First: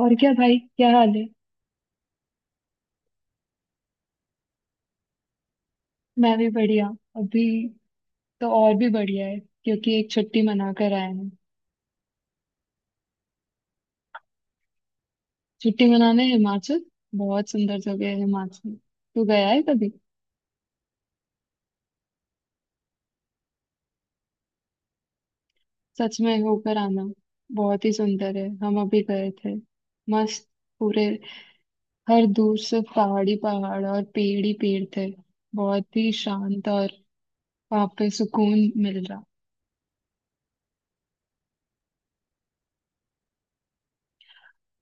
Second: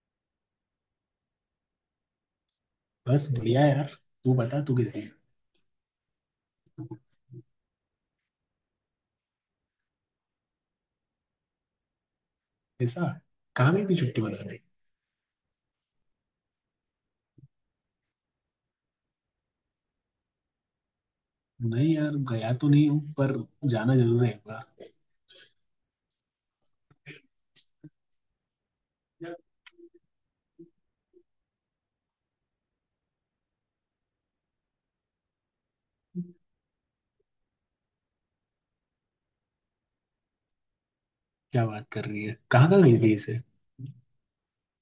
और क्या भाई, क्या हाल है। बस बढ़िया है यार। तू बता, तू कैसी है? मैं भी बढ़िया। अभी तो और भी बढ़िया है, क्योंकि एक छुट्टी मना कर आए हैं। ऐसा? कहाँ गई थी छुट्टी बना रही? छुट्टी मनाने हिमाचल। बहुत सुंदर जगह है हिमाचल। तू गया है कभी। नहीं यार, गया तो नहीं हूँ पर जाना जरूर है एक बार। सच में होकर आना, बहुत ही सुंदर है। हम अभी गए थे। मस्त, पूरे, हर दूर से पहाड़ी पहाड़ और पेड़ ही पेड़ थे। बहुत ही शांत, और वहाँ पे सुकून मिल रहा। क्या बात कर रही है, कहाँ कहाँ गई थी इसे?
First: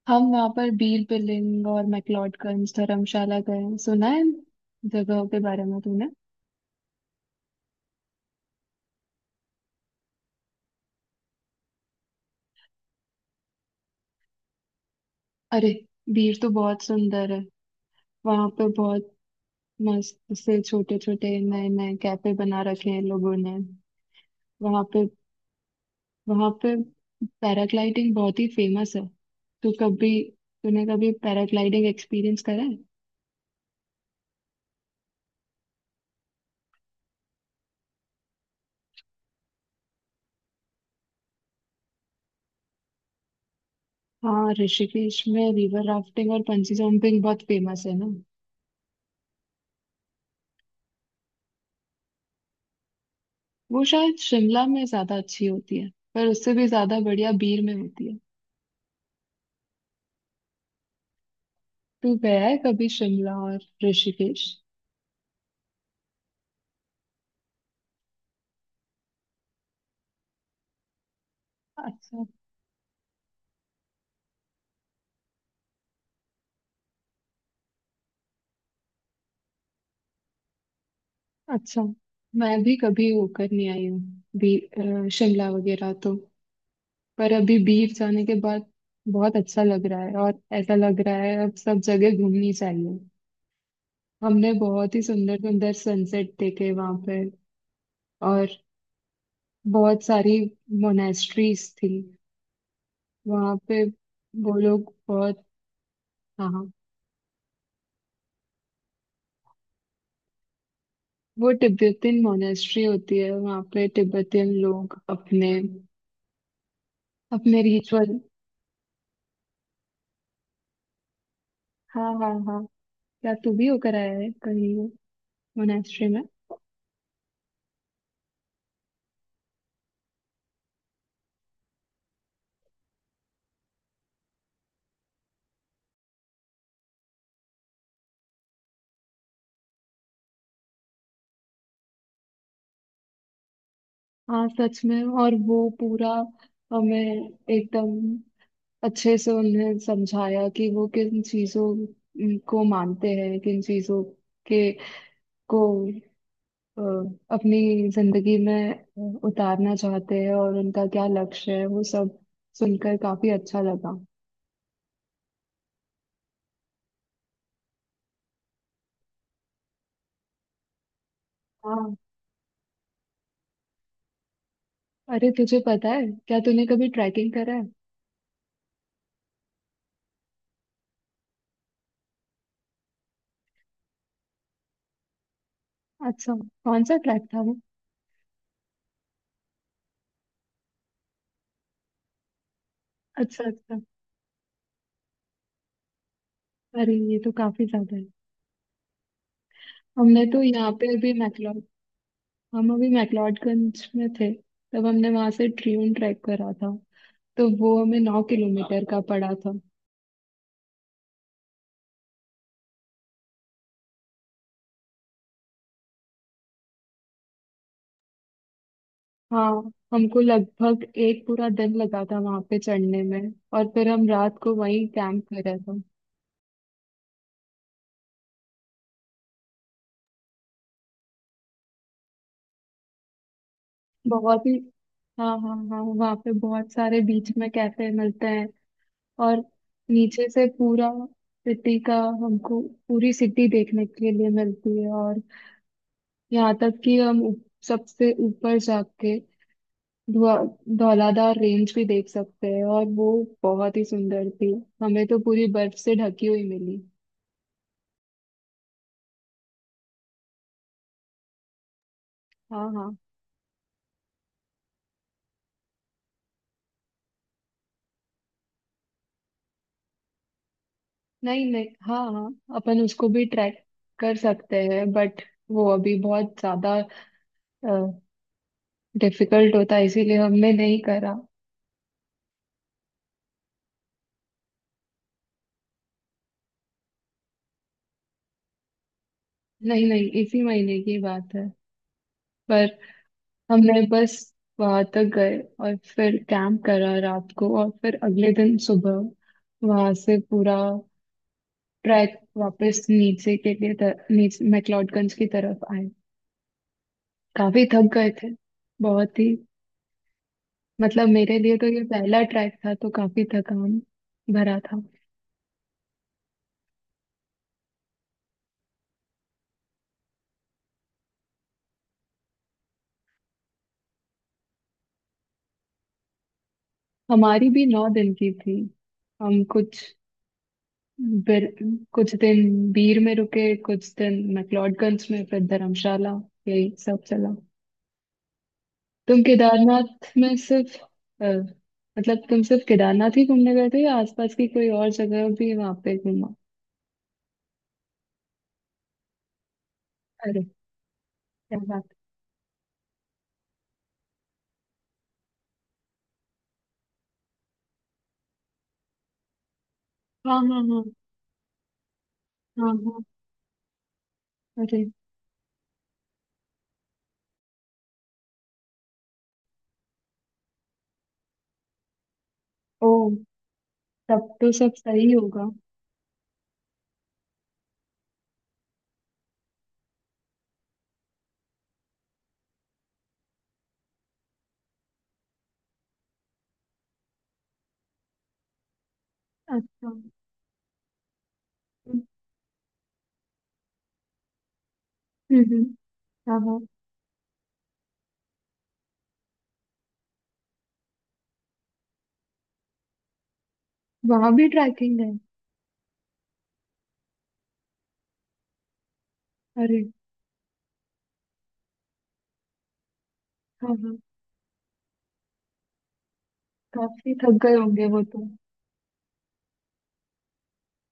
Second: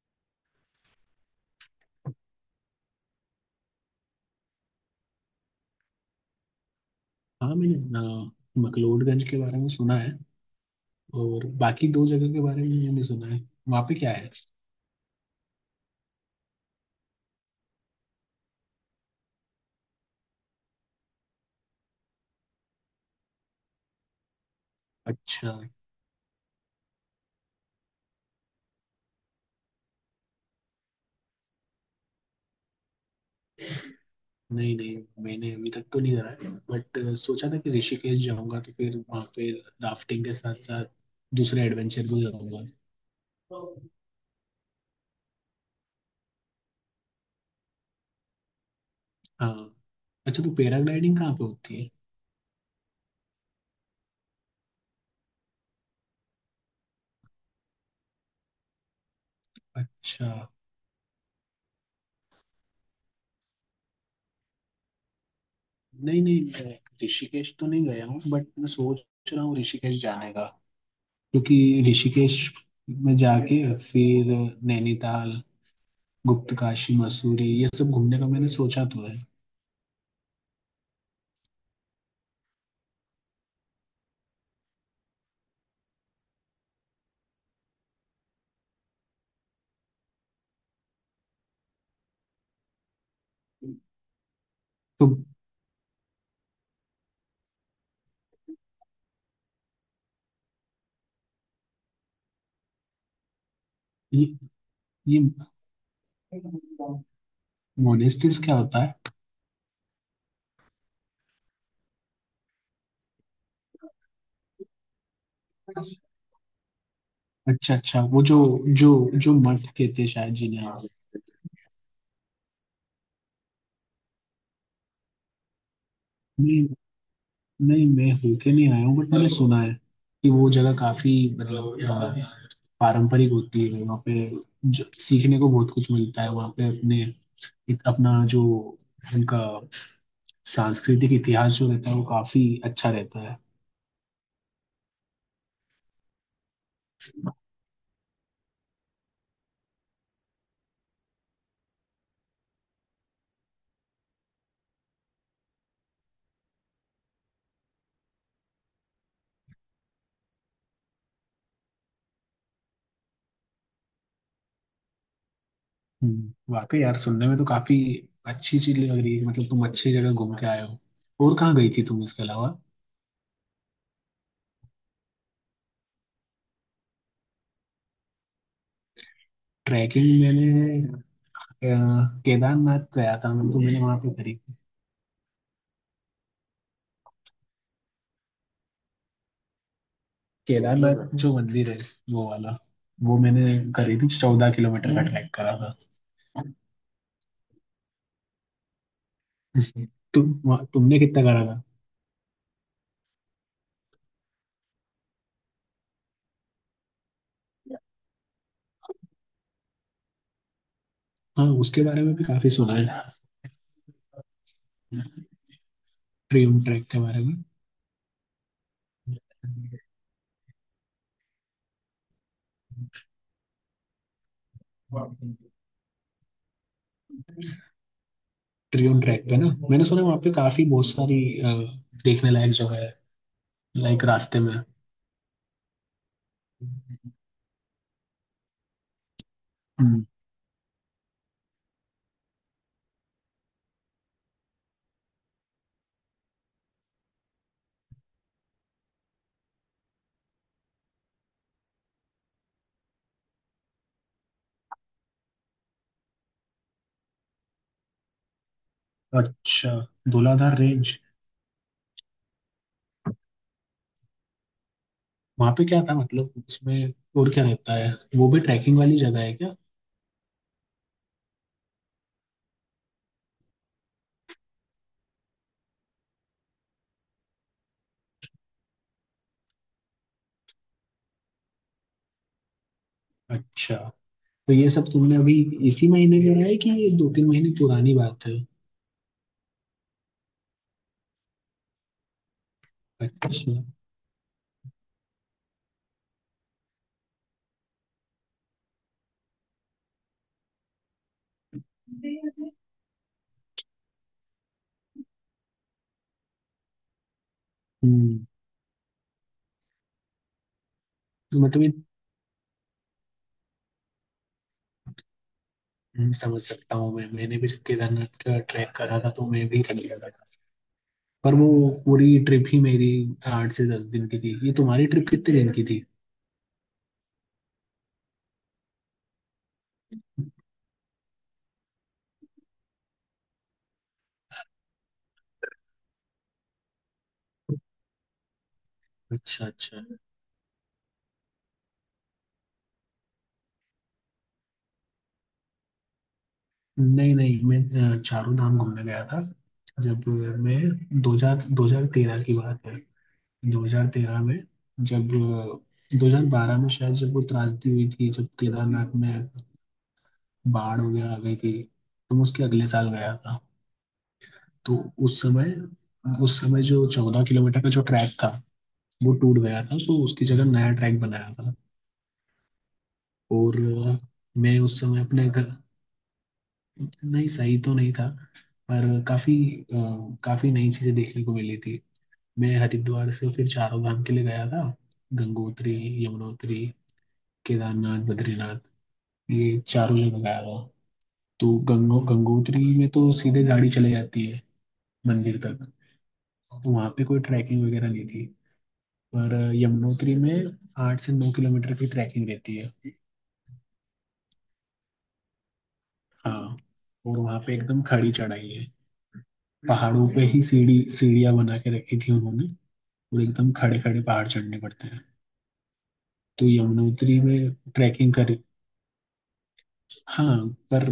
हम वहाँ पर बीर बिलिंग और मैक्लोडगंज धर्मशाला गए। सुना है इन जगहों के बारे में तूने। हाँ, मैंने मकलोडगंज के बारे में सुना है और बाकी दो जगह के बारे में मैंने सुना है। वहाँ पे क्या है? अरे, बीर तो बहुत सुंदर है। वहां पर बहुत मस्त से छोटे छोटे नए नए कैफे बना रखे हैं लोगों ने वहां पे। अच्छा। वहां पे पैराग्लाइडिंग बहुत ही फेमस है। तू कभी, तूने कभी पैराग्लाइडिंग एक्सपीरियंस करा है। नहीं नहीं, मैंने अभी तक तो नहीं करा है बट सोचा था कि ऋषिकेश जाऊंगा तो फिर वहाँ पे राफ्टिंग के साथ साथ दूसरे एडवेंचर भी करूंगा। हाँ, ऋषिकेश में रिवर राफ्टिंग और पंची जंपिंग बहुत फेमस है ना। हाँ। अच्छा, तो पैराग्लाइडिंग कहाँ पे होती है? वो शायद शिमला में ज्यादा अच्छी होती है, पर उससे भी ज्यादा बढ़िया बीर में होती है। अच्छा। तू गया है कभी शिमला और ऋषिकेश। नहीं नहीं, मैं ऋषिकेश तो नहीं गया हूँ बट मैं सोच रहा हूँ ऋषिकेश जाने का, क्योंकि अच्छा, ऋषिकेश में जाके फिर नैनीताल, गुप्त काशी, मसूरी ये सब घूमने का मैंने सोचा तो है। अच्छा। मैं भी कभी होकर नहीं आई हूँ शिमला वगैरह तो, पर अभी बीफ जाने के बाद बहुत अच्छा लग रहा है। और ऐसा लग रहा है अब सब जगह घूमनी चाहिए। हमने बहुत ही तो सुंदर सुंदर सनसेट देखे वहां पे। और बहुत सारी मोनेस्ट्रीज थी वहां पे। ये वो लोग ये बहुत, हाँ, मोनेस्टिस क्या होता है? वो तिब्बतियन मोनेस्ट्री होती है। वहां पे तिब्बतियन लोग अपने अपने अच्छा अच्छा, रिचुअल। वो जो जो जो मठ कहते हैं शायद जिन्हें। हाँ हाँ हाँ। क्या तू भी होकर आया है कहीं मोनेस्ट्री में। नहीं नहीं, मैं होके नहीं आया हूँ बट मैंने सुना है कि वो जगह काफी मतलब पारंपरिक होती है वहाँ पे। जो सीखने को बहुत कुछ मिलता है वहाँ पे अपने अपना जो उनका सांस्कृतिक इतिहास जो रहता है वो काफी अच्छा रहता है। हाँ, सच में। और वो पूरा हमें एकदम अच्छे से उन्हें समझाया कि वो किन चीजों को मानते हैं, किन चीजों के को अ, अपनी जिंदगी में उतारना चाहते हैं और उनका क्या लक्ष्य है। वो सब सुनकर काफी अच्छा लगा। वाकई यार, सुनने में तो काफी अच्छी चीज लग रही है। मतलब तुम अच्छी जगह घूम के आए हो। और कहाँ गई थी हाँ, तुम इसके अलावा? अरे तुझे पता है, क्या तूने कभी ट्रैकिंग करा है। ट्रैकिंग मैंने अ, केदारनाथ गया था, मतलब मैंने वहाँ पे करी। अच्छा, कौन सा ट्रैक था वो। केदारनाथ जो मंदिर है वो वाला वो अच्छा मैंने अच्छा। करी थी, 14 किलोमीटर का ट्रैक करा था। अरे, ये तो काफी ज्यादा है। हमने तो यहाँ पे तुमने भी कितना करा मैक्लोडगंज, था? हम अभी मैक्लोडगंज में थे तब हमने वहां से ट्रियून ट्रैक करा था। तो वो हमें 9 किलोमीटर का पड़ा था। हाँ उसके बारे में भी काफी सुना है, ट्रियोन ट्रैक के बारे में। हाँ, हमको लगभग एक पूरा दिन लगा था वहां पे चढ़ने में। और फिर हम रात को वहीं कैंप करा था। ट्रियोन ट्रैक पे ना मैंने सुना है वहाँ पे काफी बहुत सारी देखने लायक जगह है, लाइक रास्ते बहुत ही, में। हाँ हाँ हाँ, वहाँ पे बहुत सारे बीच में कैफे मिलते हैं। और हम्म। नीचे से पूरा सिटी का हमको, पूरी सिटी देखने के लिए मिलती है। और यहाँ तक कि हम सबसे ऊपर जाके धौलाधार रेंज भी देख सकते हैं। और वो बहुत ही सुंदर थी। हमें तो पूरी बर्फ से ढकी हुई मिली। अच्छा, धौलाधार रेंज। हाँ हाँ। वहाँ पे क्या था, मतलब उसमें और क्या रहता है? वो भी ट्रैकिंग वाली जगह है क्या? नहीं नहीं, हाँ हाँ, अपन उसको भी ट्रैक कर सकते हैं बट वो अभी बहुत ज्यादा डिफिकल्ट होता है, इसीलिए हमने नहीं करा। अच्छा, तो ये सब तुमने अभी इसी महीने करा है कि ये दो तीन महीने पुरानी बात है? नहीं नहीं, इसी महीने की बात है। पर अच्छा। हमने बस वहां तक गए, और फिर कैंप करा रात को और फिर अगले दिन सुबह वहां से पूरा ट्रैक वापस नीचे के लिए, नीचे मैक्लोडगंज की तरफ आए। काफी थक गए हम्म थे। बहुत ही, मतलब मेरे तो लिए मतलब तो ये। ये पहला ट्रैक था, तो काफी थकान भरा था। समझ सकता हूँ मैं। मैंने भी जब केदारनाथ का ट्रैक करा था तो मैं भी थक गया था, पर वो पूरी ट्रिप ही मेरी 8 से 10 दिन की थी। ये तुम्हारी ट्रिप कितने दिन की थी? हमारी भी 9 दिन की थी। हम कुछ बिर, कुछ दिन बीर में रुके, कुछ दिन मैक्लोडगंज में, फिर धर्मशाला। यही सब चला। तुम अच्छा अच्छा। केदारनाथ में सिर्फ, अ, मतलब तुम सिर्फ केदारनाथ ही घूमने गए थे या आसपास की कोई और जगह भी वहां पे घूमा। नहीं नहीं, मैं चारों धाम घूमने गया था। जब अरे, मैं 2000 क्या। 2013 की बात है। 2013 में जब 2012 में शायद जब वो त्रासदी हुई थी जब केदारनाथ में हाँ हाँ बाढ़ हाँ। वगैरह आ गई थी, तो मैं उसके अगले हाँ साल हाँ। गया था। तो अरे। उस समय, उस समय जो 14 किलोमीटर का जो ट्रैक था वो टूट गया था तो उसकी जगह नया ट्रैक बनाया था। ओ, और तब तो मैं सब उस समय सही अपने होगा। घर। नहीं सही तो नहीं था पर काफी काफी नई चीजें देखने को मिली थी। मैं हरिद्वार से फिर चारों धाम के लिए गया था, गंगोत्री, यमुनोत्री, केदारनाथ, बद्रीनाथ, ये अच्छा। चारों जगह गया था। तो हम्म गंगोत्री में तो सीधे गाड़ी चले जाती है मंदिर हम्म। तक। हाँ हाँ, तो वहां पे कोई ट्रैकिंग वगैरह नहीं थी, पर यमुनोत्री में 8 से 9 किलोमीटर की ट्रैकिंग रहती है। वहां भी ट्रैकिंग है। हाँ। और वहाँ पे एकदम खड़ी चढ़ाई है। अरे। पहाड़ों पे ही सीढ़ी सीढ़ियाँ बना के रखी थी उन्होंने, और एकदम हाँ खड़े हाँ। खड़े पहाड़ चढ़ने पड़ते हैं। तो काफी यमुनोत्री थक में गए होंगे वो ट्रैकिंग तो। करी। हाँ, पर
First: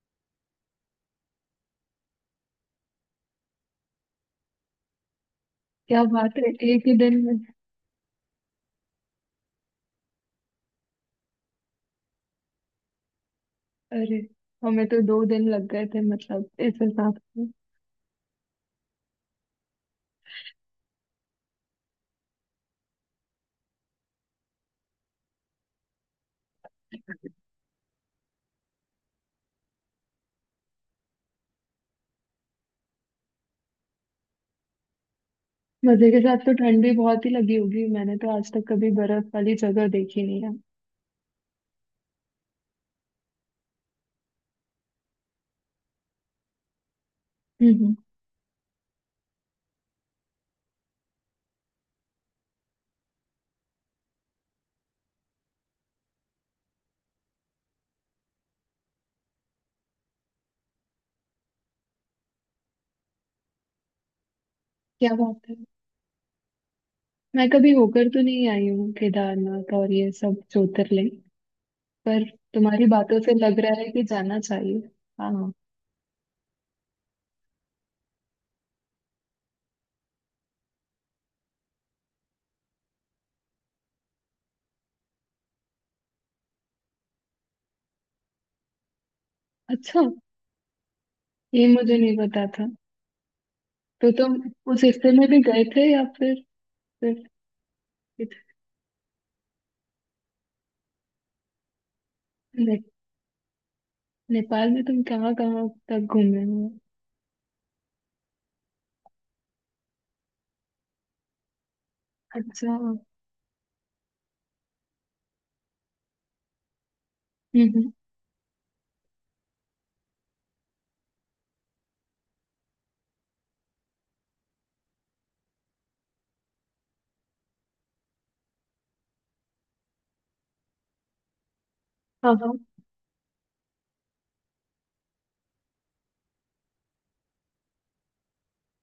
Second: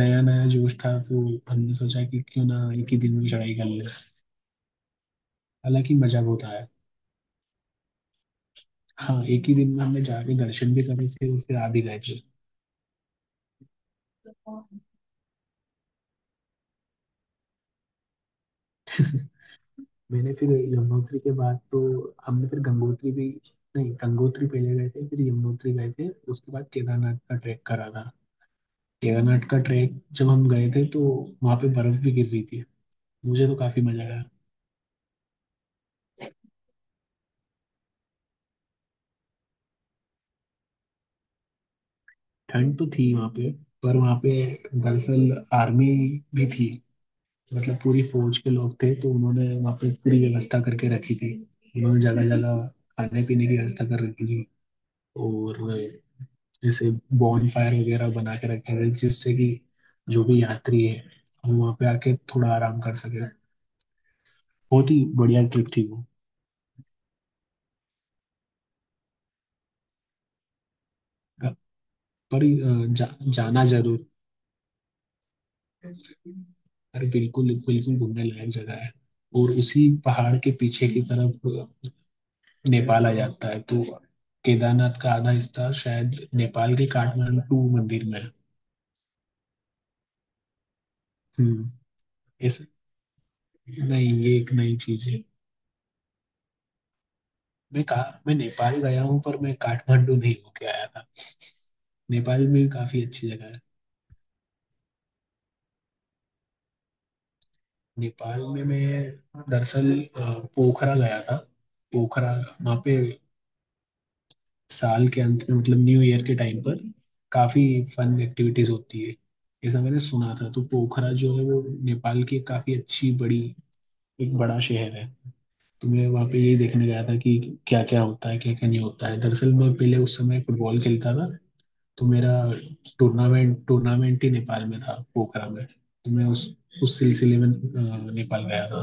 नया नया जोश था तो हमने सोचा कि क्यों ना एक ही दिन में चढ़ाई कर ले। हालांकि क्या मजा बात बहुत है, आया। एक ही दिन में। हाँ, एक ही दिन में हमने जाके दर्शन भी करे थे और फिर आ भी गए थे। अरे, हमें तो 2 दिन लग गए थे मतलब, इस हिसाब से। मैंने फिर यमुनोत्री के बाद तो हमने फिर गंगोत्री भी। नहीं, गंगोत्री पहले गए थे फिर यमुनोत्री गए थे, उसके बाद केदारनाथ का ट्रैक करा था। केदारनाथ का ट्रैक जब हम गए थे तो वहाँ पे बर्फ भी गिर रही थी। मुझे तो काफी मजा आया। मजे के साथ तो ठंड भी बहुत ही लगी होगी। मैंने तो आज तक कभी बर्फ वाली जगह देखी नहीं है। ठंड तो थी वहाँ पे, पर वहाँ पे दरअसल आर्मी भी थी। हम्म, मतलब पूरी फौज के लोग थे तो उन्होंने वहाँ पे पूरी व्यवस्था करके रखी थी। उन्होंने जगह जगह खाने पीने की व्यवस्था कर रखी थी। और जैसे बॉनफायर वगैरह बना के रखे हैं जिससे कि जो भी यात्री है वो वहाँ पे आके थोड़ा आराम कर सके। बहुत ही क्या बढ़िया बात है। ट्रिप थी वो। मैं कभी होकर तो नहीं आई हूँ केदारनाथ और ये सब ज्योतिर्लिंग, पर पर तुम्हारी बातों से लग जाना रहा है जरूर। कि जाना चाहिए। हाँ। अरे, बिल्कुल बिल्कुल, घूमने लायक जगह है। और उसी पहाड़ के पीछे की तरफ नेपाल आ जाता है तो केदारनाथ का आधा हिस्सा शायद नेपाल के काठमांडू मंदिर में है। अच्छा, ये हम्म। मुझे नहीं पता इस था। तो नहीं, तुम ये एक नई उस चीज हिस्से है। में भी गए थे या फिर सिर्फ, मैं कहा इत- मैं नेपाल गया हूँ पर मैं काठमांडू नहीं होके आया था। नेपाल में ने, काफी अच्छी जगह है। नेपाल में तुम कहाँ कहाँ तक घूमे हुए हो? नेपाल में मैं दरअसल पोखरा गया था, पोखरा। अच्छा। वहाँ पे साल के अंत में मतलब न्यू ईयर के टाइम पर काफी हम्म। फन एक्टिविटीज होती है, ऐसा मैंने सुना था। तो पोखरा जो है वो नेपाल की एक काफी अच्छी बड़ी एक बड़ा शहर है। तो मैं वहाँ पे यही देखने गया था कि क्या क्या होता है क्या क्या नहीं होता है। दरअसल मैं पहले उस समय फुटबॉल खेलता था तो मेरा हाँ हाँ। टूर्नामेंट टूर्नामेंट ही नेपाल में था, पोखरा में। तो मैं उस सिलसिले में नेपाल गया था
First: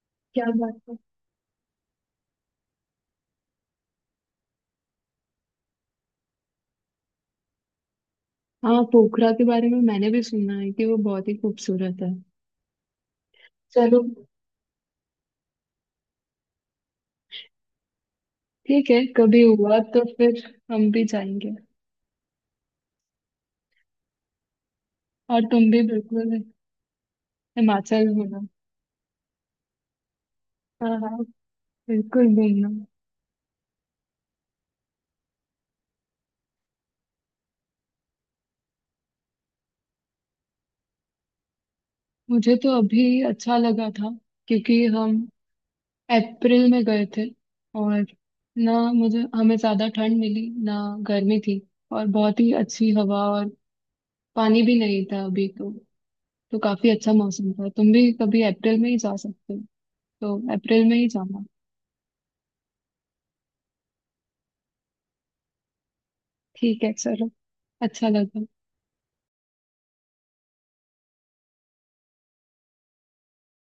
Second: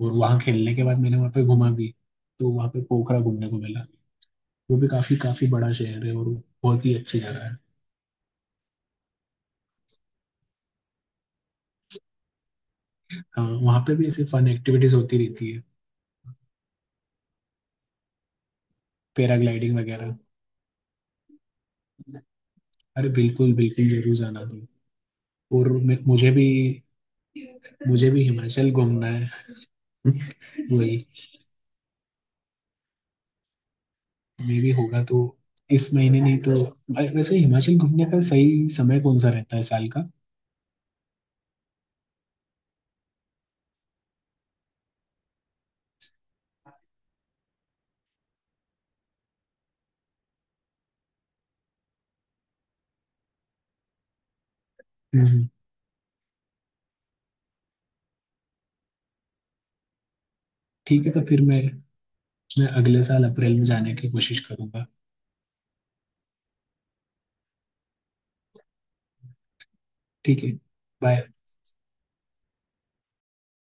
और वहाँ क्या खेलने बात के है। बाद मैंने वहाँ पे घूमा भी। तो वहाँ पे पोखरा घूमने को मिला। वो भी काफी काफी बड़ा शहर है और वो बहुत ही अच्छी जगह है। हाँ, पोखरा के बारे में मैंने भी सुना है कि वो बहुत ही खूबसूरत है। हाँ, वहाँ पे चलो, भी ऐसे फन एक्टिविटीज होती रहती है, ठीक है, कभी पैराग्लाइडिंग हुआ तो वगैरह। फिर हम भी जाएंगे। अरे बिल्कुल बिल्कुल, जरूर जाना तुम। और तुम और भी मुझे बिल्कुल भी, मुझे हिमाचल भी घूमना। हिमाचल घूमना है। हाँ हाँ, वही बिल्कुल घूमना। मे भी होगा तो। इस महीने नहीं तो वैसे हिमाचल घूमने का सही समय कौन सा रहता है साल का? मुझे तो अभी अच्छा लगा था, क्योंकि हम अप्रैल में गए थे। और ना मुझे, हमें ज्यादा ठंड मिली ना गर्मी थी। और बहुत ही अच्छी हवा, और पानी भी नहीं था अभी हम्म। तो। तो काफी अच्छा मौसम था। तुम भी कभी अप्रैल में ही जा सकते हो, तो अप्रैल में ठीक ही है, तो फिर जाना। मैं अगले साल अप्रैल में जाने की कोशिश करूंगा। ठीक है, चलो, अच्छा लगा। ठीक है। बाय।